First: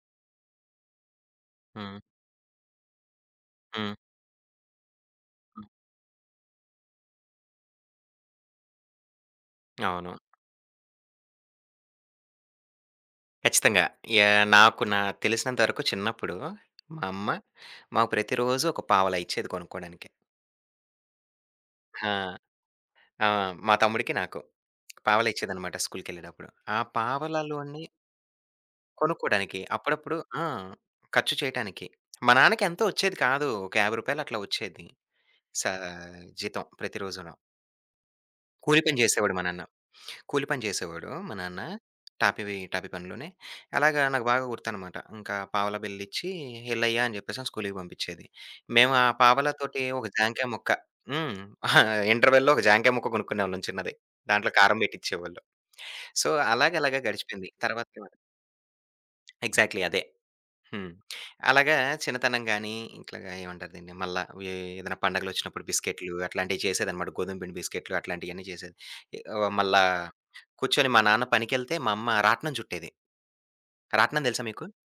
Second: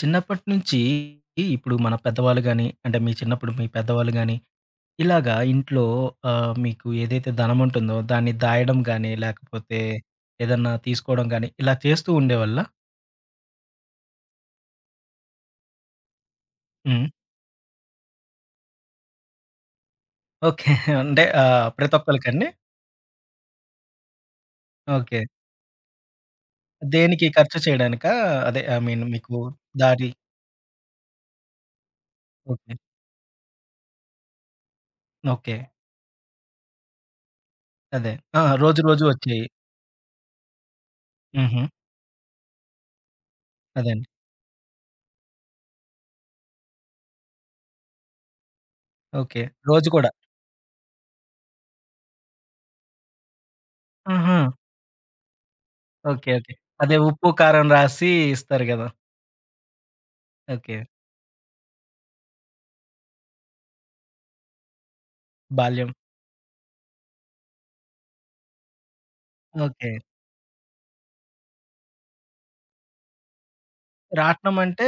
చిన్నప్పటి నుంచి ఇప్పుడు మన హ్మ్. పెద్దవాళ్ళు గాని, అంటే మీ చిన్నప్పుడు మీ హ్మ్. పెద్దవాళ్ళు గాని, ఇలాగా హ్మ్. ఇంట్లో మీకు ఏదైతే ధనం ఉంటుందో దాన్ని దాయడం గాని, లేకపోతే అవును. ఏదన్నా తీసుకోవడం గాని, ఇలా చేస్తూ ఉండేవాళ్ళా? ఖచ్చితంగా. యాహ్! నా తెలిసినంత వరకు చిన్నప్పుడు మా హ్మ్. అమ్మ మాకు ప్రతిరోజు ఒక పావలా ఇచ్చేది కొనుక్కోడానికి. ఓకే. అంటే ప్రతి ఆ! ఒక్కళ్ళకండి? ఆ! మా తమ్ముడికి, నాకు. ఓకే. పావలా ఇచ్చేదనమాట స్కూలుకెళ్ళేటప్పుడు. ఆ దేనికి ఖర్చు పావలాలోని చేయడానికా? అదే ఐ మీన్ మీకు కొనుక్కోడానికి దారి. అప్పుడప్పుడు ఆ! ఖర్చు చేయటానికి. మా నాన్నకి ఓకే. ఎంతో వచ్చేది కాదు. ఒక రూ. 50 అట్లా వచ్చేది. ఓకే. సా జీతం ప్రతిరోజును. అదే. ఆ! రోజు కూలి పని రోజు చేసేవాడు మా వచ్చేయి. నాన్న. కూలి పని చేసేవాడు మా నాన్న. హుహు. టాపీ పనిలోనే. అదే అలాగా అండి. నాకు బాగా గుర్తనమాట. ఇంకా పావలా బిళ్ళిచ్చి ఎల్లయ్యా! అని చెప్పేసని స్కూలుకి పంపించేది. మేము ఆ ఓకే. పావలాతోటి రోజు ఒక కూడా. జాంకాయ ముక్క హ్మ్. ఇంటర్వెల్‌లో ఒక జాంకాయ ముక్క కొనుక్కునేవాళ్ళం చిన్నది. ఆహా! దాంట్లో కారం పెట్టిచ్చేవాళ్ళు. So, okay. ఓకే. అదే అలాగలాగా ఉప్పు, గడిచిపోయింది. కారం తర్వాత రాసి ఇస్తారు గదా! ఎగ్జాక్ట్‌లీ అదే. ఓకే. హ్మ్. అలాగా చిన్నతనం గాని, ఇట్లాగా ఏమంటారు దీన్ని, మళ్ళా ఏ ఏదైనా పండగలొచ్చినప్పుడు బాల్యం. బిస్కెట్‌లు అట్లాంటియి చేసేదనమాట. గోధుమ పిండి బిస్కెట్‌లు అట్లాంటియన్నీ చేసేది. మళ్ళా ఓకే. కూర్చొని మా నాన్న పనికెళ్తే మా అమ్మ రాట్నం చుట్టేది. రాట్నం తెలుసా రాట్నం మీకు? అంటే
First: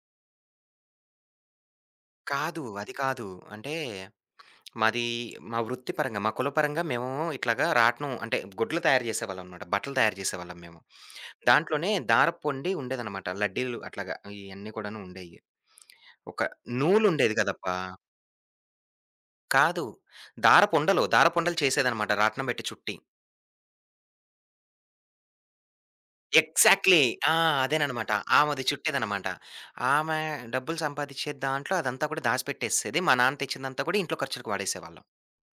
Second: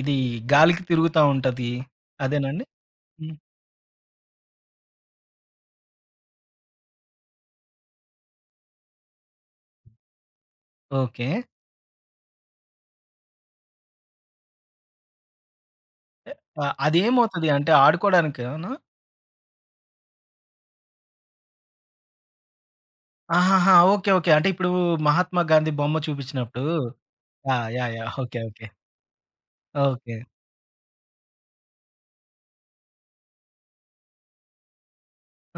ఇది గాలికి తిరుగుతా ఉంటది. కాదు. అదేనండి? అది కాదు. హ్మ్. అంటే మాది మా వృత్తిపరంగా, మా కులపరంగా మేము ఇట్లాగా రాట్నం అంటే గుడ్లు తయారు చేసేవాళ్ళమనమాట. బట్టలు తయారు చేసేవాళ్ళం మేము. ఓకే. దాంట్లోనే దారపుండి ఉండేదనమాట. లడ్డీలు అట్లాగా ఇయన్నీ కూడాను ఉండేయి. ఒక అ నూలుండేది అదేమవుతది? అంటే కదబ్బా! ఆడుకోడానికేనా? కాదు. దారపుండలు, దారపుండలు చేసేదనమాట రాట్నం పెట్టి చుట్టి. ఆహాహా! ఓకే. ఓకే. అంటే ఇప్పుడు 'మహాత్మా గాంధీ' బొమ్మ చూపించినప్పుడు ఎగ్జాక్ట్‌లీ. ఆ! ఆ! యాహ్! అదేననమాట. యాహ్! ఓకే. ఆమెది ఓకే. చుట్టేదనమాట. ఓకే. ఆమె డబ్బులు సంపాదిచ్చే దాంట్లో అదంతా కూడా దాసిపెట్టేసేది. మా నాన్న తెచ్చిందంతా కూడా ఇంట్లో ఖర్చులకు వాడేసేవాళ్ళం.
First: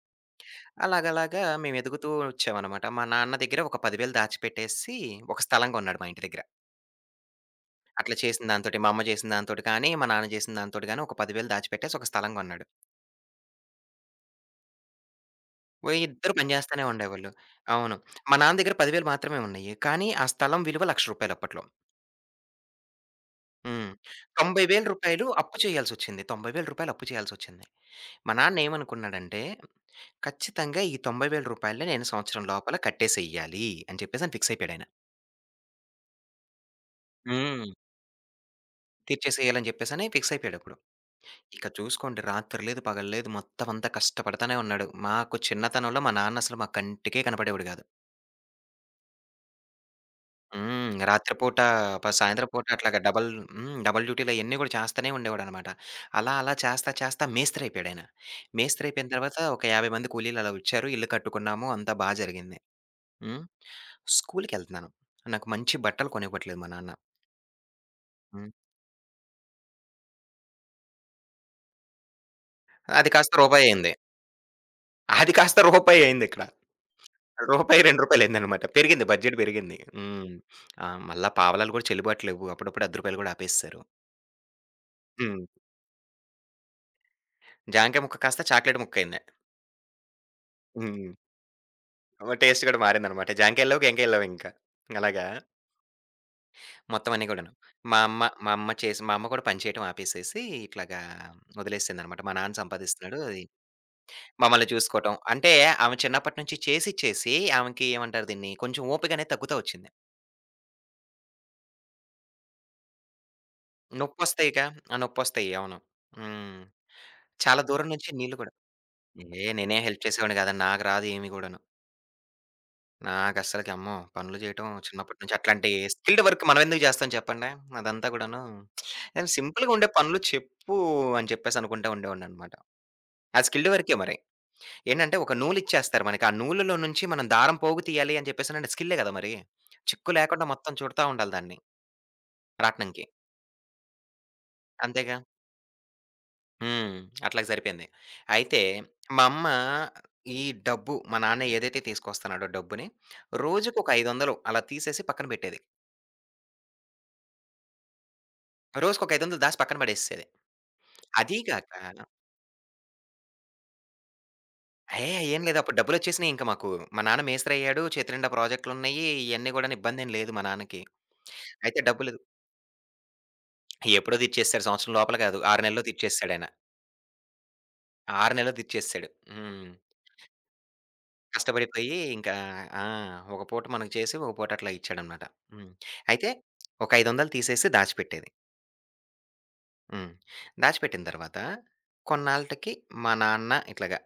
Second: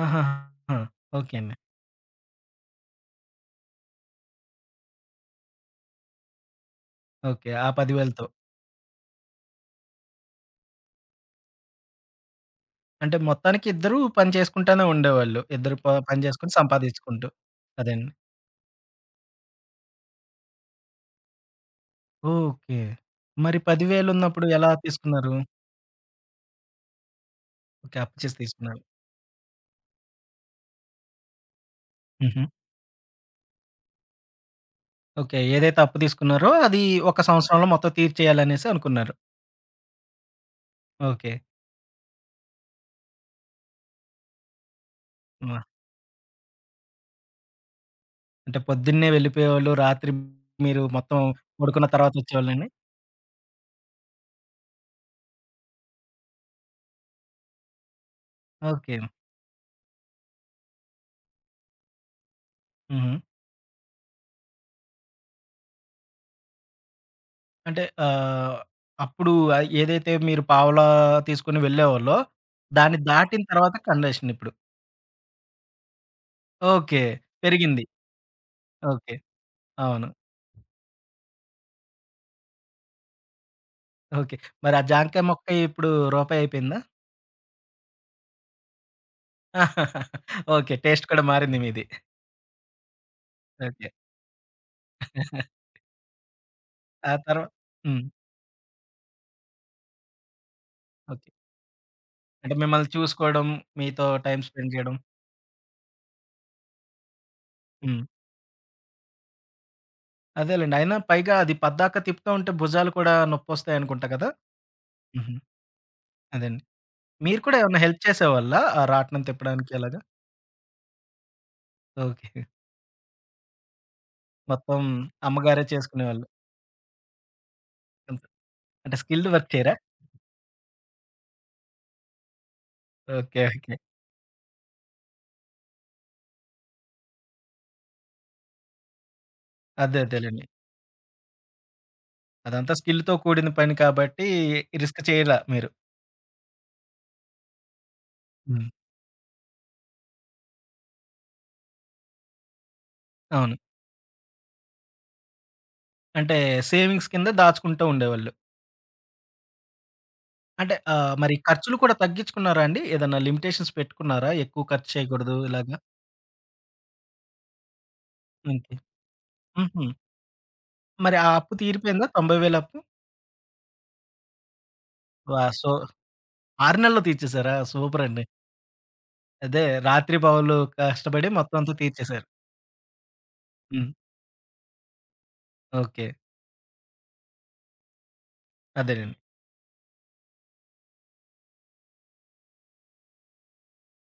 ఆహాహా! ఓకే అలాగలాగా అండి. మేము ఎదుగుతూ వచ్చామనమాట. మా నాన్న దగ్గర ఒక 10,000 దాచిపెట్టేసి ఒక స్థలం కొన్నాడు మా ఇంటి దగ్గర. ఓకే. ఆ అట్లా 10,000తో చేసిన దాంతోటి మా అమ్మ చేసిన దాంతోటి కానీ, మా నాన్న చేసిన దాంతోటి గాని ఒక 10,000 దాచిపెట్టేసి ఒక స్థలం కొన్నాడు. అంటే మొత్తానికి ఇద్దరు పని చేసుకుంటానే ఉండేవాళ్ళు. ఇద్దరు ప ఓహ్! పని ఇద్దరు పని చేసుకొని చేస్తానే సంపాదించుకుంటూ. ఉండేవాళ్ళు. అవును. అదండి. మా నాన్న దగ్గర 10,000 మాత్రమే ఉన్నాయి. కానీ ఆ స్థలం విలువ రూ. 1,00,000 అప్పట్లో. ఓకే. మరి హ్మ్. 10,000 రూ. ఉన్నప్పుడు ఎలా 90,000 తీసుకున్నారు? అప్పు చేయాల్సొచ్చింది. రూ. 90,000 అప్పు చేయాల్సొచ్చింది. ఓకే. మా అప్పుచేసి తీసుకున్నారు. నాన్నేమనుకున్నాడంటే, ఖచ్చితంగా ఈ రూ. 90,000 నేను హుహు. సంవత్సరం లోపల కట్టేసేయాలి అని చెప్పేసని ఫిక్స్ అయిపోయాడాయన. ఓకే. ఏదైతే అప్పు తీసుకున్నారో అది ఒక సంవత్సరంలో హ్మ్. మొత్తం తీర్చేయాలనేసి అనుకున్నారు. తీర్చేసేయాలని చెప్పేసని ఫిక్స్ అయిపోయాడప్పుడు. ఓకే. ఇక చూసుకోండి రాత్రి లేదు, పగలు లేదు మొత్తం అంతా కష్టపడతానే ఉన్నాడు. మాకు ఆ! చిన్నతనంలో మా నాన్న అసలు మా కంటికే కనపడేవాడు గాదు. అంటే పొద్దున్నే వెళ్ళిపోయేవాళ్ళు. రాత్రి మీరు హ్మ్. మొత్తం రాత్రి పూట పడుకున్న తర్వాత సాయంత్రం పూట వచ్చేవాళ్ళండి? అట్లాగా డబల్ హ్మ్. డబల్ డ్యూటీలు అయన్నీ గూడా చేస్తనే ఉండేవాడనమాట. అలా, అలా చేస్తా, చేస్తా మేస్త్రి అయిపోయాడాయన. మేస్త్రి ఓకే. అయిపోయిన తర్వాత ఒక 50 మంది కూలీలు అలా వచ్చారు. ఇల్లు కట్టుకున్నాము. అంతా బా జరిగింది. హుహు. హ్మ్. స్కూలుకెళ్తున్నాను. నాకు మంచి బట్టలు కొనివ్వట్లేదు మా నాన్న. అంటే హ్మ్. అప్పుడు ఏదైతే మీరు పావలా తీసుకొని వెళ్ళేవాళ్ళో దాన్ని అది కాస్త దాటిన తర్వాత రూపాయయింది. కండెషన్ ఇప్పుడు. అది కాస్త రూపాయయిందిక్కడ. ఓకే. రూ. పెరిగింది. 2 అయిందనమాట. పెరిగింది ఓకే. బడ్జెట్ పెరిగింది. అవును. హ్మ్. ఆ! మళ్ళా పావలాలు గూడా చెల్లుబాటు లేవు. అప్పుడప్పుడు రూ. 10 కూడా ఆపేసేశారు. ఓకే. మరి ఆ జాంకాయ హ్మ్. మొక్క ఇప్పుడు రూపాయి అయిపోయిందా? జాంకాయ ముక్క కాస్త చాక్లేట్ ముక్కయింది. ఓకే. టేస్ట్ హ్మ్. కూడా మారింది మీది. ఓ టేస్ట్ కూడా మారిందనమాట. ఓకే. జాంకాయల్లోకి ఎంకాయల్లోవింకా. అలాగా ఆ మొత్తం అన్నీ తర్వా కూడాను. హ్మ్. మా అమ్మ కూడా పని చేయటం ఆపేసేసి ఇట్లాగా ఓకే. వదిలేసిందనమాట. మా అంటే నాన్న మిమ్మల్ని సంపాదిస్తున్నాడు అది చూసుకోవడం, మీతో టైమ్ మమ్మల్ని స్పెండ్ జేయడం. చూసుకోవటం. అంటే ఆమె చిన్నప్పటి నుంచి చేసి చేసి ఆమెకి హ్మ్. ఏమంటారు దీన్ని కొంచెం ఓపిక అనేది తగ్గుతా వచ్చింది. అదేలెండి. అయినా పైగా అది పద్దాక తిప్పుతా ఉంటే భుజాలు కూడా నొప్పొస్తాయనుకుంటా కదా! నొప్పొస్తాయిగా. ఆ! హుహు. నొప్పొస్తాయి. అవును. హ్మ్. అదండి. మీరు కూడా చాలా ఏమన్నా దూరం హెల్ప్ నుంచి నీళ్ళు కూడా చేసేవాళ్ళా? ఆ రాట్నం తిప్పడానికి నేనేం అలాగా? హెల్ప్ చేసేవాడిని కాదండి. నాకు రాదు ఏమి గూడాను. ఓకే. నాకస్సలకి అమ్మో! పనులు చేయటం మొత్తం చిన్నప్పటి నుంచి అమ్మగారే అట్లాంటి స్కిల్డ్ చేసుకునేవాళ్ళు. వర్క్ మనమెందుకు జేస్తాం చెప్పండి? అదంతా అంతే. గూడాను అంటే నేను స్కిల్డ్ వర్క్ సింపుల్‌గా చేయరా? ఉండే పనులు చెప్పు అని చెప్పేసి అనుకుంటా ఉండేవాడిననమాట. ఆ ఓకే. Skilled okay. వర్కే మరి. ఏంటంటే ఒక నూలిచ్చేస్తారు మనకి. ఆ నూలులో నుంచి మనం దారం పోగు తీయాలి అని చెప్పేసనంటే స్కిల్లే గదా మరి. అదే చిక్కు అదేలెండి. లేకుండా మొత్తం చుడతా ఉండాలి దాన్ని అదంతా రాట్నంకి. స్కిల్‌తో కూడిన పని కాబట్టి రిస్క్ అంతేగా. చేయలా మీరు. హ్మ్. అట్లాగ సరిపోయింది. అయితే హ్మ్. మా అమ్మ ఈ డబ్బు మా నాన్న ఏదైతే తీసుకొస్తున్నాడో డబ్బుని అవును. రోజుకొక 500 అలా తీసేసి పక్కన పెట్టేది. అంటే సేవింగ్స్ కింద దాచుకుంటూ ఉండేవాళ్ళు. రోజుకొక 500 దాసి పక్కన పడేసేసేది. అంటే మరి అదీ గాక ఖర్చులు కూడా తగ్గించుకున్నారా అండి? ఏదన్నా లిమిటేషన్స్ పెట్టుకున్నారా? ఎక్కువ ఖర్చు ఏహ్! చేయకూడదు అయ్యేం లేదు. ఇలాగా? అప్పుడు డబ్బులొచ్చేసినియి ఇంక మాకు. మా నాన్న మేస్త్రయ్యాడు. చేతి నిండా ఓకే. ప్రాజెక్టులున్నయి. ఇయన్నీ గూడాను హుహు. ఇబ్బందేం లేదు మా నాన్నకి. మరి ఆ అప్పు అయితే తీరిపోయిందా, డబ్బులు 90,000 అప్పు? ఎప్పుడో తెచ్చేసాడు. సంవత్సరం లోపల కాదు. వా 6 సో, నెలల్లో తెచ్చేసాడాయన. 6 నెలల్లో తీర్చేసారా? సూపరండి. 6 నెలల్లో తెచ్చేసాడు. అదే, హ్మ్. రాత్రి పగలు కష్టపడి మొత్తం అంతా కష్టపడిపోయి తీర్చేసారు. ఇంకా ఆ! ఒక పూట హ్మ్. మనకు చేసి, ఒక పూట అట్లా ఇచ్చాడనమాట. హ్మ్. ఓకే. అయితే ఒక 500 తీసేసి దాచిపెట్టేది. అదేనండి. హ్మ్. దాచిపెట్టిన తర్వాత కొన్నాళ్ళకి మా నాన్న ఇట్లాగా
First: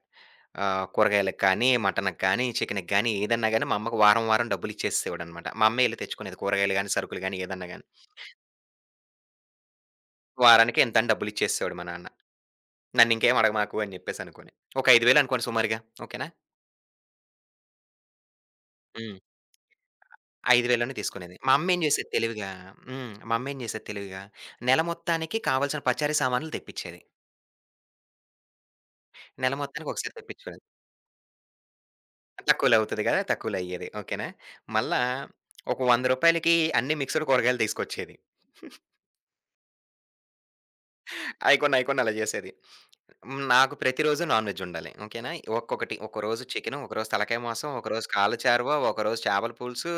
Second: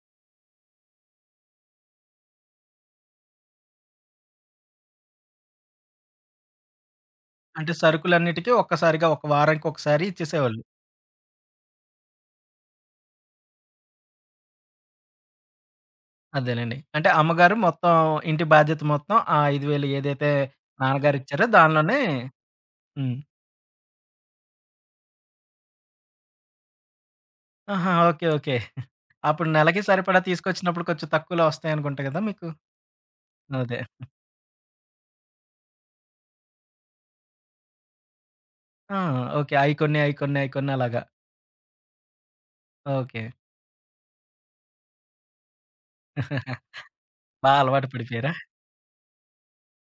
కూరగాయలకు కానీ, మటన్‌కి కానీ, చికెన్‌కి కానీ ఏదన్నా గాని మా అమ్మకు వారం, వారం డబ్బులు ఇచ్చేసేసేవాడనమాట. మా అమ్మే ఎళ్లి తెచ్చుకునేది కూరగాయలు గాని, సరుకులు గాని ఏదన్నా అంటే గాని. సరుకులన్నిటికి ఒక్కసారిగా ఒక వారానికి ఒకసారి ఇచ్చేసేవాళ్ళు. వారానికి ఇంతని డబ్బులు ఇచ్చేసేసేవాడు మా నాన్న. నన్నింకేం అడగమాకు అని చెప్పేసి అనుకోని. ఒక 5,000 అనుకోండి సుమారుగా. ఓకేనా? అదేనండి. అంటే అమ్మగారు మొత్తం, ఇంటి బాధ్యత మొత్తం హ్మ్. ఆ 5,000 ఏదైతే 5,000లోనే తీసుకునేది. నాన్నగారిచ్చారో మా అమ్మ ఏం దానిలోనే. చేసేది తెలివిగా హ్మ్. హ్మ్. మా అమ్మ ఏం చేసేది తెలివిగా నెల మొత్తానికి కావాల్సిన పచారీ సామాన్లు తెప్పిచ్చేది. ఆహా! ఓకే. ఓకే. అప్పుడు నెల నెలకి మొత్తానికి ఒకసారి సరిపడా తెప్పించుకునేది. తీసుకొచ్చినప్పుడు కొంచెం తక్కువలో వస్తాయనుకుంటా గదా మీకు? తక్కువలో అవుతది గదా! తక్కువలో అదే. అయ్యేది. ఓకేనా? మళ్ళా ఒక రూ. 100కి అన్ని మిక్స్‌డ్ కూరగాయలు తీసుకొచ్చేది. ఆ! ఓకే. అయి కొన్ని, అయి కొన్ని, అయి కొన్ని అలాగా. అయి కొన్ని, అయి కొన్ని అలా జేసేది. ఓకే. హ్మ్. నాకు ప్రతిరోజు నాన్‌వెజ్ ఉండాలి. ఓకేనా? ఒక్కొక్కటి ఒకరోజు చికెను, ఒకరోజు తలకాయ బా మాసం, అలవాటు ఒకరోజు పడిపోయారా? కాళ్ళ చారువ, ఒకరోజు చేపల పులుసు,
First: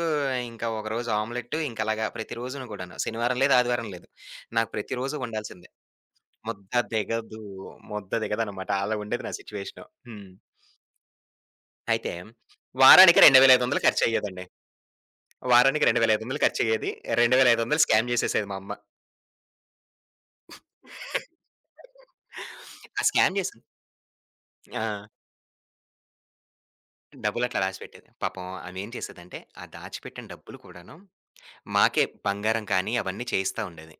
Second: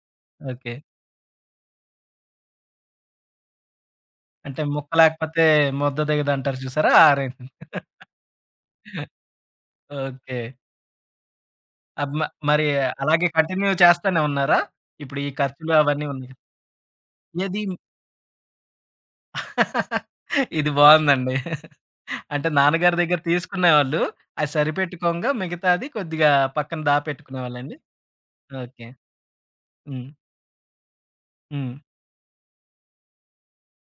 ఇంకా ఓకే. ఒకరోజు ఆమ్లెట్ ఇంకా అలాగా ప్రతిరోజును గూడాను. శనివారం లేదు, ఆదివారం లేదు. అంటే నాకు ముక్క ప్రతిరోజు లేకపోతే వండాల్సిందే. ముద్ద దిగదంటారు ముద్ద చూసారా? ఆ రేంజ్. దిగదు. ముద్ద దిగదనమాట. అలా ఉండేది నా సిట్యుయేషను. హ్మ్. ఓకే. అబ్ అయితే మ మరి వారానికి అలాగే కంటిన్యూ 2,500 చేస్తానే ఖర్చయ్యేదండి. ఉన్నారా? ఇప్పుడు ఈ ఖర్చులు వారానికి అవన్నీ ఉన్నాయి. 2,500 ఖర్చయ్యేది. ఏది. 2,500 స్కామ్ జేసేసేది మా అమ్మ. ఇది బావుందండి. అంటే నాన్నగారి ఆ దగ్గర స్కామ్ జేసింది. తీసుకునేవాళ్ళు. అది ఆ! సరిపెట్టుకోంగా మిగతాది కొద్దిగా పక్కన డబ్బులట్లా దాపెట్టుకునేవాళ్ళండి? దాచిపెట్టేది. పాపం ఓకే. ఆమేం చేసేదంటే, ఆ హ్మ్. దాచిపెట్టిన డబ్బులు కూడాను హ్మ్. మాకే బంగారం కానీ, అవన్నీ చేయిస్తా ఉండేది.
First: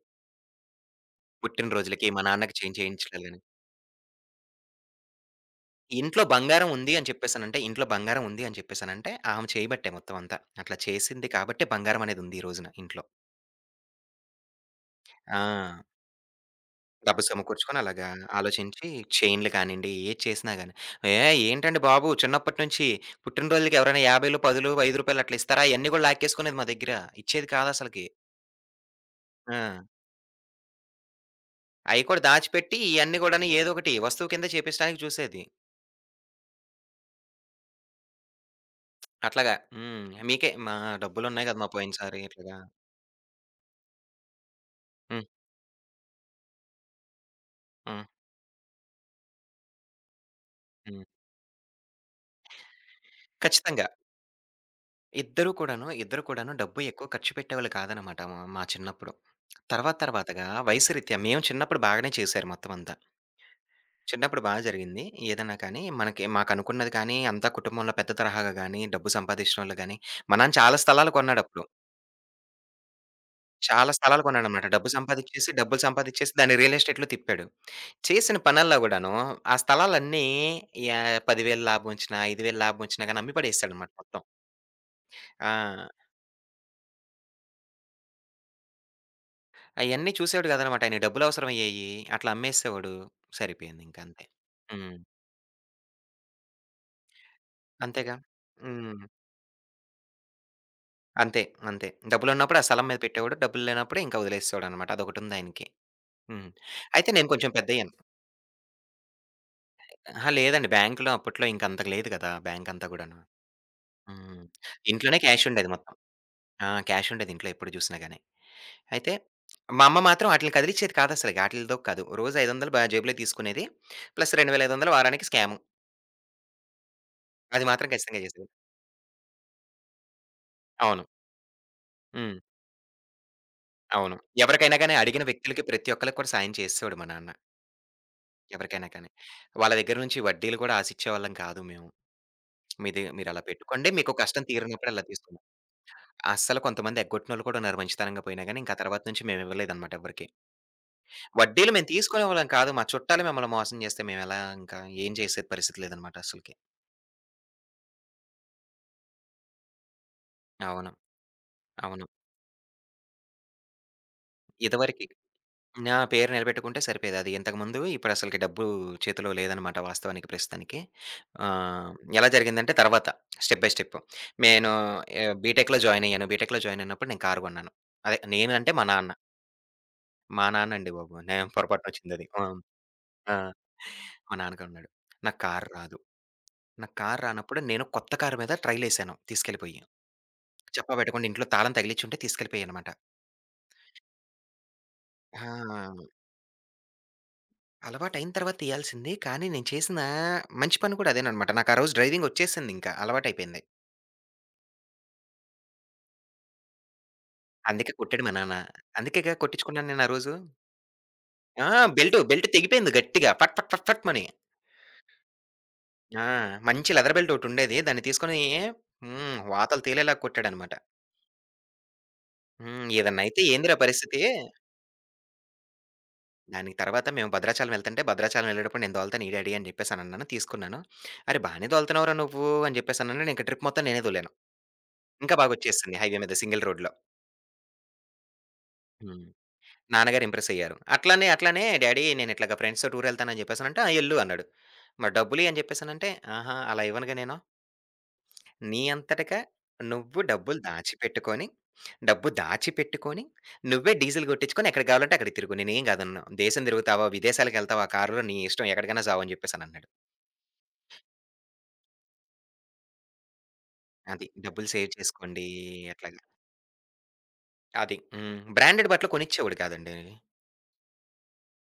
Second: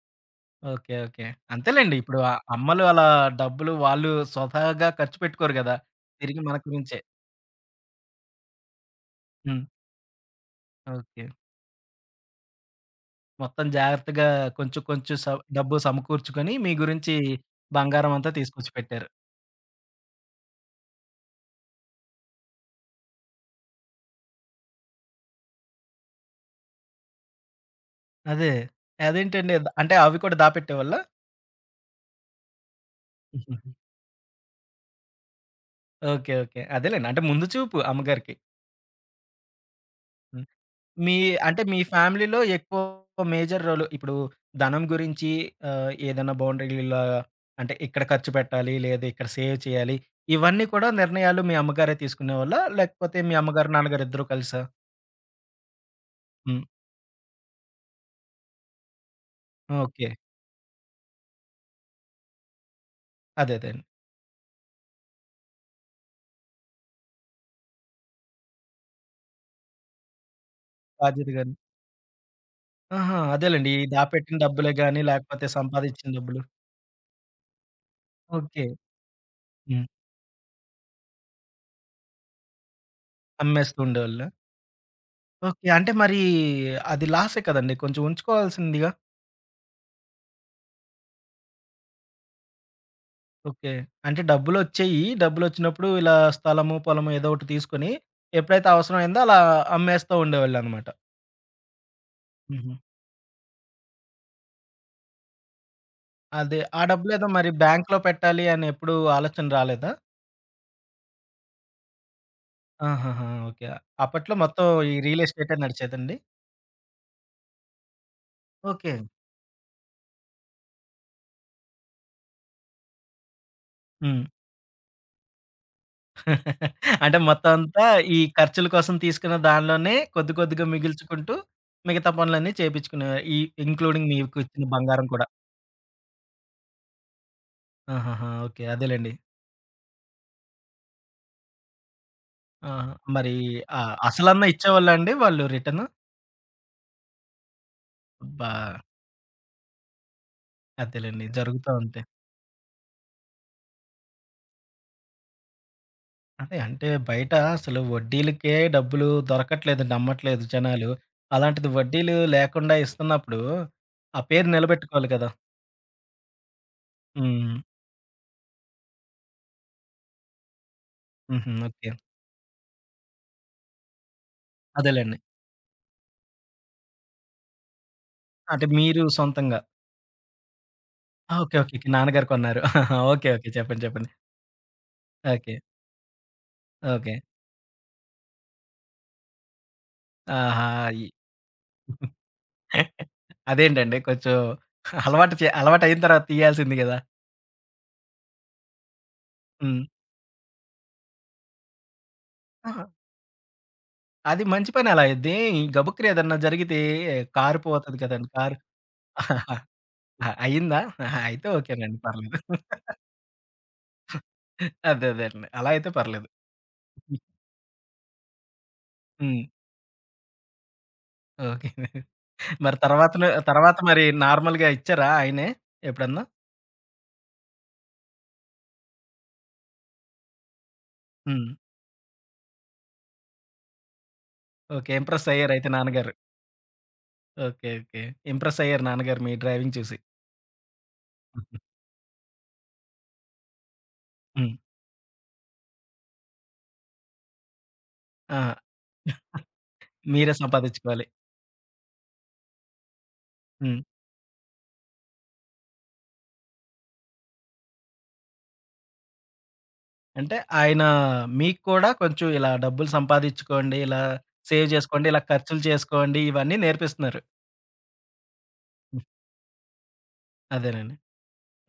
ఓకే. ఓకే. అంతేలెండి. పుట్టినరోజులకి ఇప్పుడు మా నాన్నకి చేంజ్ అమ్మలు అలా చేయించడాలు గాని. డబ్బులు వాళ్ళు స్వతహాగా ఖర్చు పెట్టుకోరు గదా! తిరిగి మన గురించే. ఇంట్లో బంగారం ఉంది అని చెప్పేసనంటే, ఆమె హ్మ్. చేయబట్టే మొత్తం అంతా. అట్లా ఓకే. చేసింది కాబట్టే బంగారం అనేది ఉంది ఈ రోజున ఇంట్లో. మొత్తం జాగ్రత్తగా, కొంచెం కొంచెం ఆ! డబ్బు సమకూర్చుకొని మీ గురించి డబ్బు సమకూర్చుకొని అలాగా బంగారం అంతా తీసుకొచ్చి ఆలోచించి పెట్టారు. చైన్‌లు కానియండి, ఏది చేసినా గాని. ఏహ్! ఏంటండి బాబు చిన్నప్పటి నుంచి పుట్టినరోజులకి ఎవరైనా 50, 10, రూ. 5 అట్లా ఇస్తారా? అయన్నీ కూడా లాక్కేసుకునేది మా దగ్గర. ఇచ్చేది కాదసలకి. అదే. అదేంటండి? ఆ! అంటే అవి కూడా దాపెట్టేవాళ్ళా? అయి కూడా దాచిపెట్టి ఇయన్నీ గూడాను ఏదో ఒకటి వస్తువు కింద చేపించడానికి చూసేది. ఓకే. ఓకే. అదేలెండి. అంటే ముందు చూపు అమ్మగారికి. అట్లాగా. హ్మ్. మీకే మా మీ, డబ్బులున్నాయి గదా! అంటే మా మీ పోయినసారి ఫ్యామిలీలో ఇట్లాగా. ఎక్కువ మేజర్ రోలు ఇప్పుడు ధనం హ్మ్. గురించి, ఏదైనా బౌండరీ‌లా, అంటే ఇక్కడ హ్మ్. ఖర్చు పెట్టాలి, లేదా ఇక్కడ సేవ్ చేయాలి, ఇవన్నీ కూడా హ్మ్. నిర్ణయాలు మీ అమ్మగారే తీసుకునేవాళ్ళా? లేకపోతే మీ అమ్మగారు, ఖచ్చితంగా. నాన్నగారు ఇద్దరూ కలిసా? ఇద్దరూ కూడాను, ఇద్దరు కూడాను హ్మ్. డబ్బు ఎక్కువ ఖర్చు పెట్టేవాళ్ళు కాదనమాట మా మా చిన్నప్పుడు. తర్వాత ఓకే. తర్వాతగా వయసు రీత్యా మేము చిన్నప్పుడు బాగానే చేశారు మొత్తం అంతా. అదే అదే అండి. చిన్నప్పుడు బా జరిగింది. ఏదన్నా కానీ మనకి మాకనుకున్నది కానీ, అంతా కుటుంబంలో పెద్ద తరహాగా గానీ, డబ్బు సంపాదిచ్చినోళ్ళు గానీ, మా నాన్న చాలా స్థలాలు బాధ్యత గాని. కొన్నాడప్పుడు. ఆహా! అదేలెండి. ఈ చాలా స్థలాలు దాపెట్టిన కొన్నాడనమాట. డబ్బులే డబ్బు గాని, లేకపోతే సంపాదిచ్చేసి, డబ్బులు సంపాదించిన సంపాదిచ్చేసి డబ్బులు. దాన్ని రియల్ ఎస్టేట్‌లో తిప్పాడు. చేసిన ఓకే. పనల్లా గూడాను ఆ హ్మ్. స్థలాలన్నీ యాహ్! 10,000 లాభమొచ్చినా, 5,000 లాభమొచ్చినా గానీ అమ్మి అమ్మేస్తూ పడేసాడనమాట మొత్తం. ఉండేవాళ్ళా? ఓకే. ఆ! అంటే మరి అది లాసే కదండీ! కొంచెం ఉంచుకోవాల్సిందిగా? అయన్నీ చూసేవాడు గాదనమాట. ఆయనకి డబ్బులవసరమయ్యేయి. అట్లా అమ్మేసేవాడు. ఓకే. అంటే సరిపోయిందింకంతే. హ్మ్. డబ్బులొచ్చేయి. డబ్బులొచ్చినప్పుడు ఇలా స్థలము, పొలము ఏదో ఒకటి తీసుకొని అంతేగా. ఎప్పుడైతే హ్మ్. అవసరమైందో అలా అమ్మేస్తా ఉండేవాళ్ళనమాట. అంతే. అంతే. డబ్బులున్నప్పుడు ఆ హుహు. స్థలం మీద పెట్టేవాడు. డబ్బులు లేనప్పుడు ఇంకా వదిలేసేవాడనమాట. అదొకటుందాయనకి. హ్మ్. అదే. ఆ అయితే డబ్బులేదో నేను మరి కొంచెం పెద్దయ్యాను. బ్యాంక్‌లో పెట్టాలి అని ఎప్పుడు ఆలోచన రాలేదా? అహా! లేదండి. బ్యాంక్‌లో అప్పట్లో ఇంక అంతకు లేదు కదా! బ్యాంక్ అంతా గూడాను. ఆహాహా! ఓకే. అప్పట్లో హ్మ్. మొత్తం ఈ ఇంట్లోనే రియల్ ఎస్టేటే క్యాషుండేది మొత్తం. నడిచేదండి? ఆ! క్యాషుండేది ఇంట్లో ఎప్పుడు జూసినా గాని. ఓకే. అయితే మా అమ్మ మాత్రం ఆటిలిని కదిలిచ్చేది కాదసలకి. ఆటిలితో కాదు. రోజు 500 జేబులో తీసుకునేది. హ్మ్. ప్లస్ 2,500 వారానికి స్కాము. అంటే మొత్తం అది అంతా మాత్రం ఈ ఖచ్చితంగా జేసేది. ఖర్చుల కోసం తీసుకున్న దానిలోనే కొద్ది కొద్దిగా అవును. మిగిల్చుకుంటూ మిగతా హ్మ్. పనులన్నీ చేపించుకునేవారు. ఈ ఇంక్లూడింగ్ అవును. మీకు ఇచ్చిన ఎవరికైనా గాని బంగారం అడిగిన కూడా. వ్యక్తులకి ప్రతి ఒక్కళ్ళకి కూడా సాయం చేసేసేవాడు మా నాన్న. ఆహాహా! ఓకే. ఎవరికైనా కానీ. అదేలెండి. వాళ్ళ దగ్గర నుంచి వడ్డీలు కూడా ఆశిచ్చేవాళ్ళం కాదు మేము. ఆహా! మీది మరి మీరలా పెట్టుకోండి. మీకు కష్టం అసలన్నా తీరినప్పుడు ఇచ్చేవాళ్ళా అలా అండి తీసుకున్నాం. వాళ్ళు రిటర్ను? అస్సలు కొంతమంది ఎగ్గొట్టినోళ్ళు కూడా ఉన్నారు మంచితనంగా పోయినా అబ్బా! గానీ, ఇంకా ఆ తర్వాత నుంచి మేము ఇవ్వలేదన్నమాట ఎవ్వరికీ. అదేలెండి. జరుగుతా వడ్డీలు మేము ఉంటాయి. తీసుకునేవాళ్ళం కాదు. మా చుట్టాలు మమ్మల్ని మోసం చేస్తే మేమెలా ఇంకా ఏం చేసే పరిస్థితి లేదన్నమాట అస్సలకి. అదే, అంటే బయట అసలు వడ్డీలకే డబ్బులు దొరకట్లేదు, నమ్మట్లేదు జనాలు. అవును. అలాంటిది అవును. వడ్డీలు లేకుండా ఇస్తున్నప్పుడు, ఆ పేరు ఇదివరకి నిలబెట్టుకోవాలి కదా! నా పేరు నిలబెట్టుకుంటే సరిపోయేది అది హ్మ్. ఇంతకుముందు. ఇప్పుడసలకి డబ్బు చేతిలో లేదనమాట వాస్తవానికి ప్రస్తుతానికి. హుహు. ఆహ్, ఓకే. ఎలా జరిగిందంటే తర్వాత స్టెప్ బై స్టెప్. నేను అదేలెండి. బీటెక్‌లో జాయిన్ అయ్యాను. బీటెక్‌లో జాయిన్ అయినప్పుడు నేను కారు కొన్నాను. అదే నేను అంటే అంటే మా మీరు నాన్న. సొంతంగా. మా నాన్న అండి బాబు. ఆ! నేను ఓకే. ఓకే. ఓకే. పొరపాటున వచ్చిందది. నాన్నగారు ఆ! కొన్నారు. ఓకే. ఆ! ఓకే. చెప్పండి. చెప్పండి. మా నాన్న కొన్నాడు. నాకు ఓకే. కారు రాదు. నాకు ఓకే. కారు రానప్పుడు నేను కొత్త కారు మీద ట్రైలేసాను తీసుకెళ్ళిపోయి. ఆహా! చెప్పా ఈ పెట్టకుండా ఇంట్లో తాళం తగిలిచ్చుంటే తీసుకెళ్ళిపోయానమాట. అదేంటండి కొంచెం, అలవాటు చే అలవాటయిన ఆ! తర్వాత ఇయ్యాల్సింది గదా! అలవాటయిన తర్వాత తీయాల్సింది. కానీ నేను హ్మ్. చేసిన మంచి పని కూడా అదేననమాట. నాకు ఆ రోజు డ్రైవింగ్ వచ్చేసిందింకా. అలవాటయిపోయింది. అది మంచి పని అలా అయిద్ది. ఈ గబుక్కున ఏదన్నా జరిగితే అందుకే కారిపోతది కొట్టాడు కదండీ, మా కారు! నాన్న. అందుకేగా కొట్టించుకున్నాను నేను ఆ రోజు. అయిందా? ఆహా! అయితే ఆ! ఓకేనండి. బెల్ట్, పర్లేదు. బెల్ట్ తెగిపోయింది గట్టిగా ఫట్ ఫట్ ఫట్ ఫట్ మని. అదే అదేనండి. అలా అయితే ఆ! పర్లేదు. మంచి లెదర్ బెల్ట్ ఒకటుండేది. దాన్ని తీసుకొని హ్మ్. హ్మ్. వాతలు తేలేలాగా కొట్టాడనమాట. ఓకే. మరి హ్మ్. "ఏదన్నా తర్వాతను అయితే ఏందిరా తర్వాత మరి పరిస్థితి" నార్మల్‌గా ఇచ్చారా ఆయనే ఎప్పుడన్నా? దానికి తర్వాత మేము భద్రాచలం వెళ్తుంటే, "భద్రాచలం వెళ్ళేటప్పుడు నేను దోలుతాను ఈ డాడీ" అని చెప్పేసనన్నాను. తీసుకున్నాను. "అరె! హ్మ్. బానే దోలుతున్నావురా నువ్వు" అని చెప్పేసనన్నాడు. ఇంక ట్రిప్ మొత్తం నేనే దోలాను. ఓకే. ఇంప్రెస్ ఇంకా అయ్యారయితే బాగొచ్చేసింది నాన్నగారు. హైవే మీద సింగిల్ రోడ్‌లో. ఓకే. ఓకే. ఇంప్రెస్ అయ్యారు నాన్నగారు హ్మ్. మీ డ్రైవింగ్ చూసి. నాన్నగారు ఇంప్రెసయ్యారు. అట్లనే, అట్లనే డ్యాడీ నేనిట్లాగా ఫ్రెండ్స్‌తో టూరెళ్తానని జెప్పేసనంటే, "ఆ! ఎళ్ళు" అన్నాడు. హ్మ్. మరి డబ్బులియ్యి అని జెప్పేసనంటే, "ఆహా! అలా ఇవ్వనుగా నేను. ఆ! నీ అంతటగా నువ్వు మీరే డబ్బులు సంపాదించుకోవాలి. దాచిపెట్టుకొని, డబ్బు దాచిపెట్టుకొని, హ్మ్. నువ్వే డీజిల్ గొట్టించుకొని ఎక్కడికి గావాలంటే అక్కడికి తిరుగు. నేనేం గాదనను. దేశం తిరుగుతావా, విదేశాలకెళ్తావా కారులో నీ ఇష్టం. ఎక్కడికైనా సావు" అని జెప్పేసనన్నాడు. అంటే ఆయన మీకు కూడా కొంచెం ఇలా డబ్బులు సంపాదించుకోండి, ఇలా అది. సేవ్ డబ్బులు సేవ్ జేసుకోండి, ఇలా చేసుకోండి ఖర్చులు చేసుకోండి అట్లాగా. ఇవన్నీ నేర్పిస్తున్నారు. అది. హ్మ్. బ్రాండెడ్ ఉం, బట్టలు కొనిచ్చేవాడు కాదండి. అదేనండి.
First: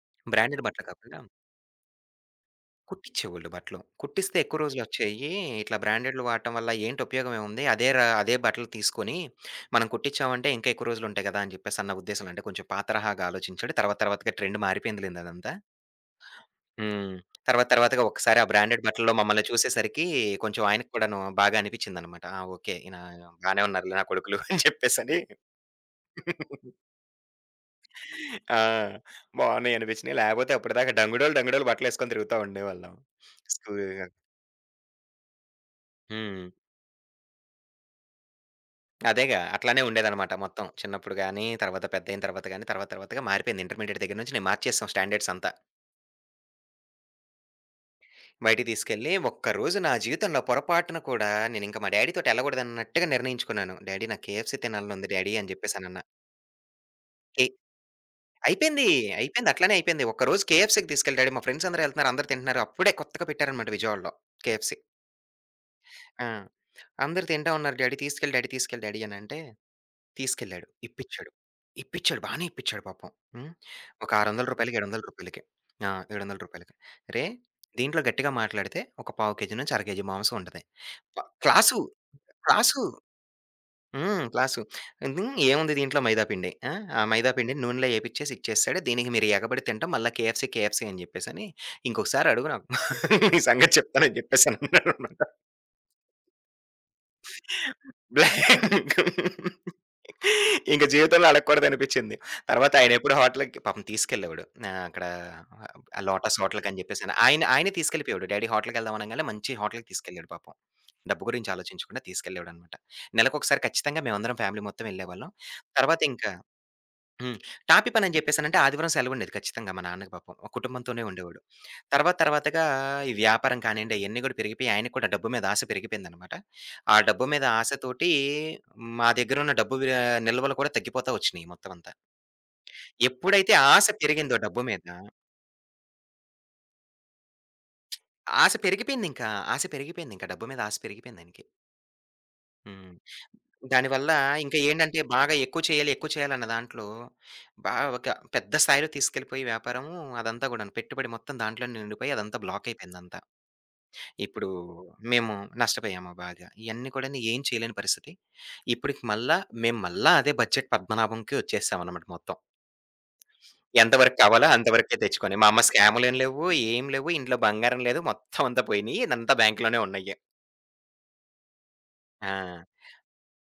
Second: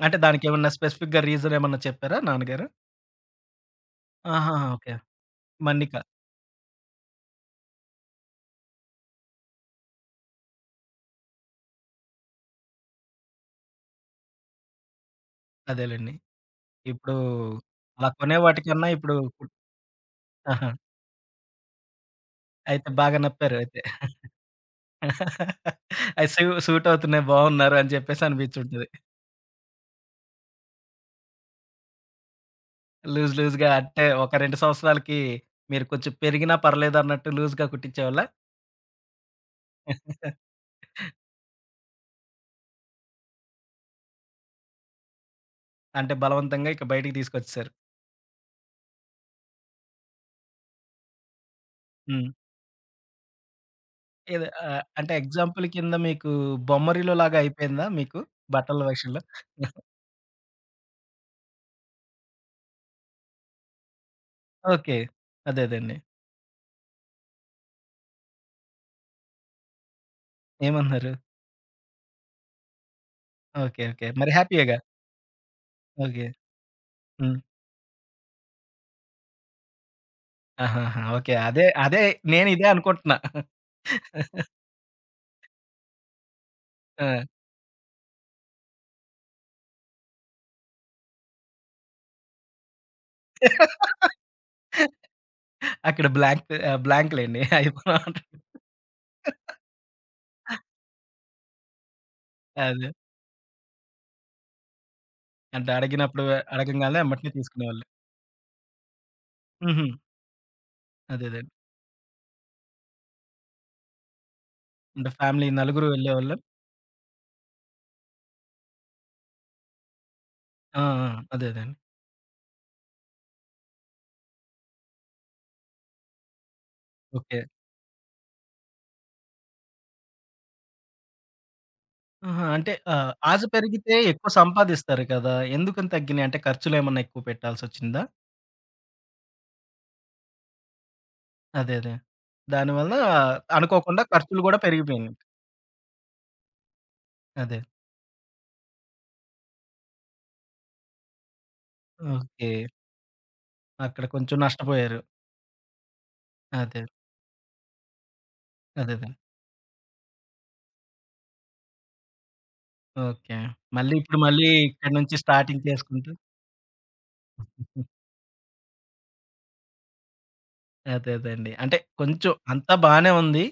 అంటే బ్రాండెడ్ దానికేమన్నా బట్టలు కాకుండా స్పెసిఫిక్‌గా రీజన్ ఏమన్నా చెప్పారా నాన్నగారు? కుట్టించేవోళ్ళు బట్టలు. కుట్టిస్తే ఎక్కువ ఆహాహా! ఓకే. రోజులొచ్చేయి. ఇట్లా మన్నిక. బ్రాండెడ్‌లు వాడటం వల్ల ఏంటి ఉపయోగమేముంది? అదే బట్టలు తీసుకొని మనం కుట్టిచ్చామంటే ఇంకా ఎక్కువ రోజులుంటాయి గదా! అని జెప్పేసన్న ఉద్దేశంలో అంటే కొంచెం పాత తరహాగా ఆలోచించాడు. తర్వాత తర్వాతగా ట్రెండ్ మారిపోయిందిలెండి అదంతా. అదేలెండి. హ్మ్. ఇప్పుడు తర్వాత తర్వాతగా అలా కొనే ఒక్కసారి ఆ బ్రాండెడ్ వాటికన్నా బట్టల్లో ఇప్పుడు మమ్మల్ని చూసేసరికి కొంచెం ఆహా! ఆయనకి కూడాను బాగా అనిపిచ్చిందనమాట. ఆ! ఓకే. అయితే ఈయన బాగా నప్పారు బానే అయితే. ఉన్నారులే నా కొడుకులు అని చెప్పేసని. అయి సూ సూట్ అవుతున్నాయి, బావున్నారు అని చెప్పేసి ఆ! అనిపించుంటది. బావున్నాయనిపిచ్చినియి. లేపోతే అప్పటిదాకా డంగుడోలు, డంగుడోలు బట్టలేసుకొని తిరుగుతా ఉండేవాళ్ళం. లూజ్ లూజ్‌గా స్కూ అంటే ఒక 2 సంవత్సరాలకి మీరు కొంచెం హ్మ్. పెరిగినా పర్లేదు అన్నట్టు లూజ్‌గా కుట్టించేవాళ్ళా? అదేగా. అట్లానే ఉండేదనమాట మొత్తం. చిన్నప్పుడు గాని, తర్వాత పెద్దయిన తర్వాత గాని, తర్వాత తర్వాతగా మారిపోయింది. ఇంటర్మీడియేట్ దగ్గర నుంచి నేను మార్చేసాం స్టాండర్డ్స్ అంతా. అంటే బలవంతంగా ఇక బయటికి తీసుకొచ్చేసారు. బయటికి తీసుకెళ్ళి ఒక్కరోజు నా జీవితంలో పొరపాటున కూడా నేనింక మా హ్మ్. డ్యాడీతోటి ఎళ్ళగూడదన్నట్టుగా నిర్ణయించుకున్నాను. డ్యాడీ నాకు ఏదో కేఎఫ్‌సీ తినాలనుంది అంటే డ్యాడీ అని ఎగ్జాంపుల్ కింద జెప్పేసనన్నా. మీకు బొమ్మరిల్లు లాగా కే అయిపోయిందా మీకు బట్టల అయిపోయింది. విషయంలో? అయిపోయింది. అట్లనే అయిపోయింది. ఒక్కరోజు కేఎఫ్‌సీకి తీసుకెళ్ళి డ్యాడీ మా ఫ్రెండ్స్ అందరూ ఎళ్తున్నారు. అందరూ తింటున్నారు. అప్పుడే కొత్తగా పెట్టారనమాట విజయవాడలో కేఎఫ్‌సీ. ఓకే. అదే అదేండి. ఆ! అందరూ తింటా ఉన్నారు. డ్యాడీ తీసుకెళ్ళు డ్యాడీ తీసుకెళ్ళు డ్యాడీ అనంటే తీసుకెళ్ళాడు. ఏమన్నారు? ఇప్పిచ్చాడు. ఇప్పిచ్చాడు. బానే ఇప్పిచ్చాడు పాపం. హ్మ్. ఓకే. ఓకే. ఒక రూ. మరి 600, రూ. హ్యాపీయేగా. 700 ఆ! రూ. ఓకే. 700 "రేయ్! హ్మ్. దీంట్లో గట్టిగా మాట్లాడితే ఒక పావు కేజీ నుంచి అర కేజీ మాంసం ఉంటది." ఆహాహా! ప ఓకే. అదే క్లాసు. అదే. నేను ఇదే క్లాసు. అనుకుంటున్నా. హ్మ్. క్లాసు. హ్మ్. "ఏముంది దీంట్లో మైదా పిండి. ఆ! ఆ ఆ! మైదా పిండిని నూనెలో ఏపిచ్చేసి ఇచ్చేసాడు. దీనికి మీరు ఎగబడి తినటం మళ్ళా కేఎఫ్‌సీ, కేఎఫ్‌సీ అని చెప్పేసని ఇంకొకసారి అడుగు నాకు నీ సంగతి చెప్తానని" చెప్పేసనన్నాడు. అక్కడ బ్లాంక్ బ్లాంక్ లేండి. అయిపోయామంట. బ్లాంక్. ఇంక జీవితంలో అడగకూడదనిపిచ్చింది. తర్వాత అదే. ఆయనెప్పుడు హోటల్‌కి పాపం తీసుకెళ్ళేవాడు. అక్కడ అంటే ఆ అడిగినప్పుడు లోటస్ హోటల్‌కని అడగంగానే జెప్పేసని. ఎమ్మటనే ఆయన ఆయనే తీసుకునేవాళ్ళు. తీసుకెళ్ళిపోయేవాడు. డ్యాడీ హోటల్‌కెళ్దాం అనంగానే మంచి హుహు. హోటల్‌కి తీసుకెళ్ళాడు పాపం. డబ్బు అదే అదే. గురించి ఆలోచించకుండా తీసుకెళ్ళేవాడనమాట. నెలకొకసారి ఖచ్చితంగా మేమందరం ఫ్యామిలీ మొత్తం అంటే ఎళ్ళేవాళ్ళం. ఫ్యామిలీ నలుగురు తర్వాతింక వెళ్ళేవాళ్ళా? హ్మ్. టాపీ పనని జెప్పేసనంటే ఆదివారం సెలవుండేది ఖచ్చితంగా మా నాన్నకి పాపం. ఆ! కుటుంబంతోనే ఆ! ఉండేవాడు. అదే అదే అండి. తర్వాత తర్వాతగా ఈ వ్యాపారం కానియండి అయన్నీ గూడా పెరిగిపోయి ఆయనకి కూడా డబ్బు మీద ఆశ పెరిగిపోయిందనమాట. ఆ డబ్బు ఓకే. మీద ఆశతోటి మా దగ్గరున్న డబ్బు నిల్వలు కూడా తగ్గిపోతా వచ్చినియి మొత్తం అంతా. ఆహా! అంటే ఆశ ఎప్పుడైతే ఆశ పెరిగితే ఎక్కువ పెరిగిందో డబ్బు మీద సంపాదిస్తారు కదా! ఎందుకని తగ్గినాయి? అంటే ఖర్చులేమన్నా ఎక్కువ పెట్టాల్సొచ్చిందా? ఆశ పెరిగిపోయిందింకా. ఆశ పెరిగిపోయిందింకా. డబ్బు మీద ఆశ పెరిగిపోయిందాయనకి. అదే. అదే. హ్మ్. దానివల్ల అనుకోకుండా దానివల్ల ఖర్చులు ఇంకా గూడా ఏంటంటే పెరిగిపోయినాయి. బాగా ఎక్కువ చేయాలి, ఎక్కువ చేయాలన్న దాంట్లో అదే. బాగా ఒక పెద్ద స్థాయిలో తీసుకెళ్ళిపోయి వ్యాపారము అదంతా గూడాను. పెట్టుబడి మొత్తం దాంట్లోనే నిండిపోయి అదంతా ఓకే. బ్లాక్ అయిపోయిందంతా. అక్కడ కొంచెం ఇప్పుడు నష్టపోయారు. మేము నష్టపోయాము బాగా. అదే. ఇయన్నీ కూడాను ఏం చేయలేని పరిస్థితి. ఇప్పటికి అదేదే. మళ్ళా మేము మళ్ళా అదే బడ్జెట్ పద్మనాభంకి వచ్చేసామనమాట మొత్తం. ఓకే. మళ్ళీ ఎంత వరకు ఇప్పుడు కావాలో మళ్ళీ ఇక్కడి అంతవరకే నుంచి తెచ్చుకొని. మా అమ్మ స్టార్టింగ్ చేసుకుంటూ. స్కాములేం లేవు, ఏం లేవు, ఇంట్లో బంగారం లేదు మొత్తం అంతా పోయినియి. ఇదంతా బ్యాంక్‌లోనే ఉన్నయ్యి. అదే. అదేండి. అంటే ఆ! కొంచెం అంతా బానే ఉంది.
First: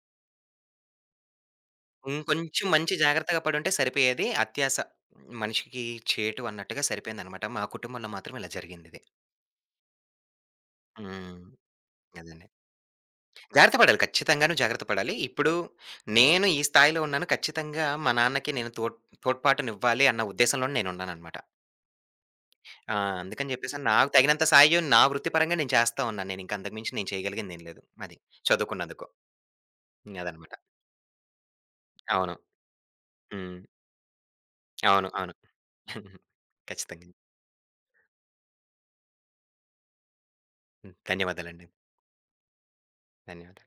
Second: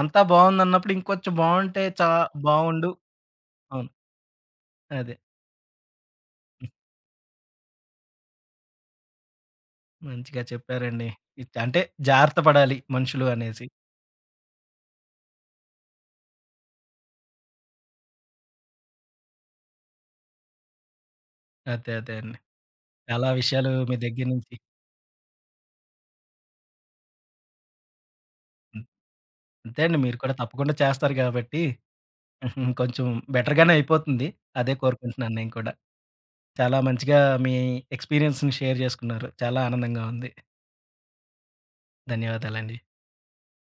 అంతా బావుందన్నప్పుడు ఇంకొంచెం బావుంటే హ్మ్. కొంచెం బావుండు మంచి జాగ్రత్తగా పడుంటే అవును. సరిపోయేది. అత్యాస అదే. మనిషికి చేటు అన్నట్టుగా సరిపోయిందనమాట. మా కుటుంబంలో మాత్రం ఇలా జరిగిందిది. మంచిగా చెప్పారండి. హ్మ్. ఇట్ అంటే జాగ్రత్త అదండి. పడాలి మనుషులు అనేసి. జాగ్రత్త పడాలి. ఖచ్చితంగాను జాగ్రత్త పడాలి. ఇప్పుడు నేను ఈ స్థాయిలో ఉన్నాను. ఖచ్చితంగా మా నాన్నకి నేను తోడ్పాటునివ్వాలి అన్న ఉద్దేశంలోనే నేనున్నాననమాట. అదే. అదే అండి. ఆ! చాలా అందుకని విషయాలు చెప్పేసి మీ నాకు దగ్గర తగినంత నుంచి. సాయం నా వృత్తిపరంగా నేను చేస్తా ఉన్నాను. నేనింక అంతకు మించి నేను చేయగలిగిందేం లేదు. అది. హ్మ్. చదువుకున్నందుకు. అంతే అండి. మీరు కూడా అదనమాట. తప్పకుండా చేస్తారు గాబట్టి అవును. కొంచెం హ్మ్. బెటర్‌గానే అయిపోతుంది. అదే అవును. కోరుకుంటున్నాను అవును. నేను కూడా. చాలా ఖచ్చితంగా. మంచిగా మీ ఎక్స్‌పీరియన్స్‌ని షేర్ జేసుకున్నారు. చాలా ఆనందంగా ఉంది. హ్మ్. ధన్యవాదాలండి. ధన్యవాదాలండి. ధన్యవాదాలు.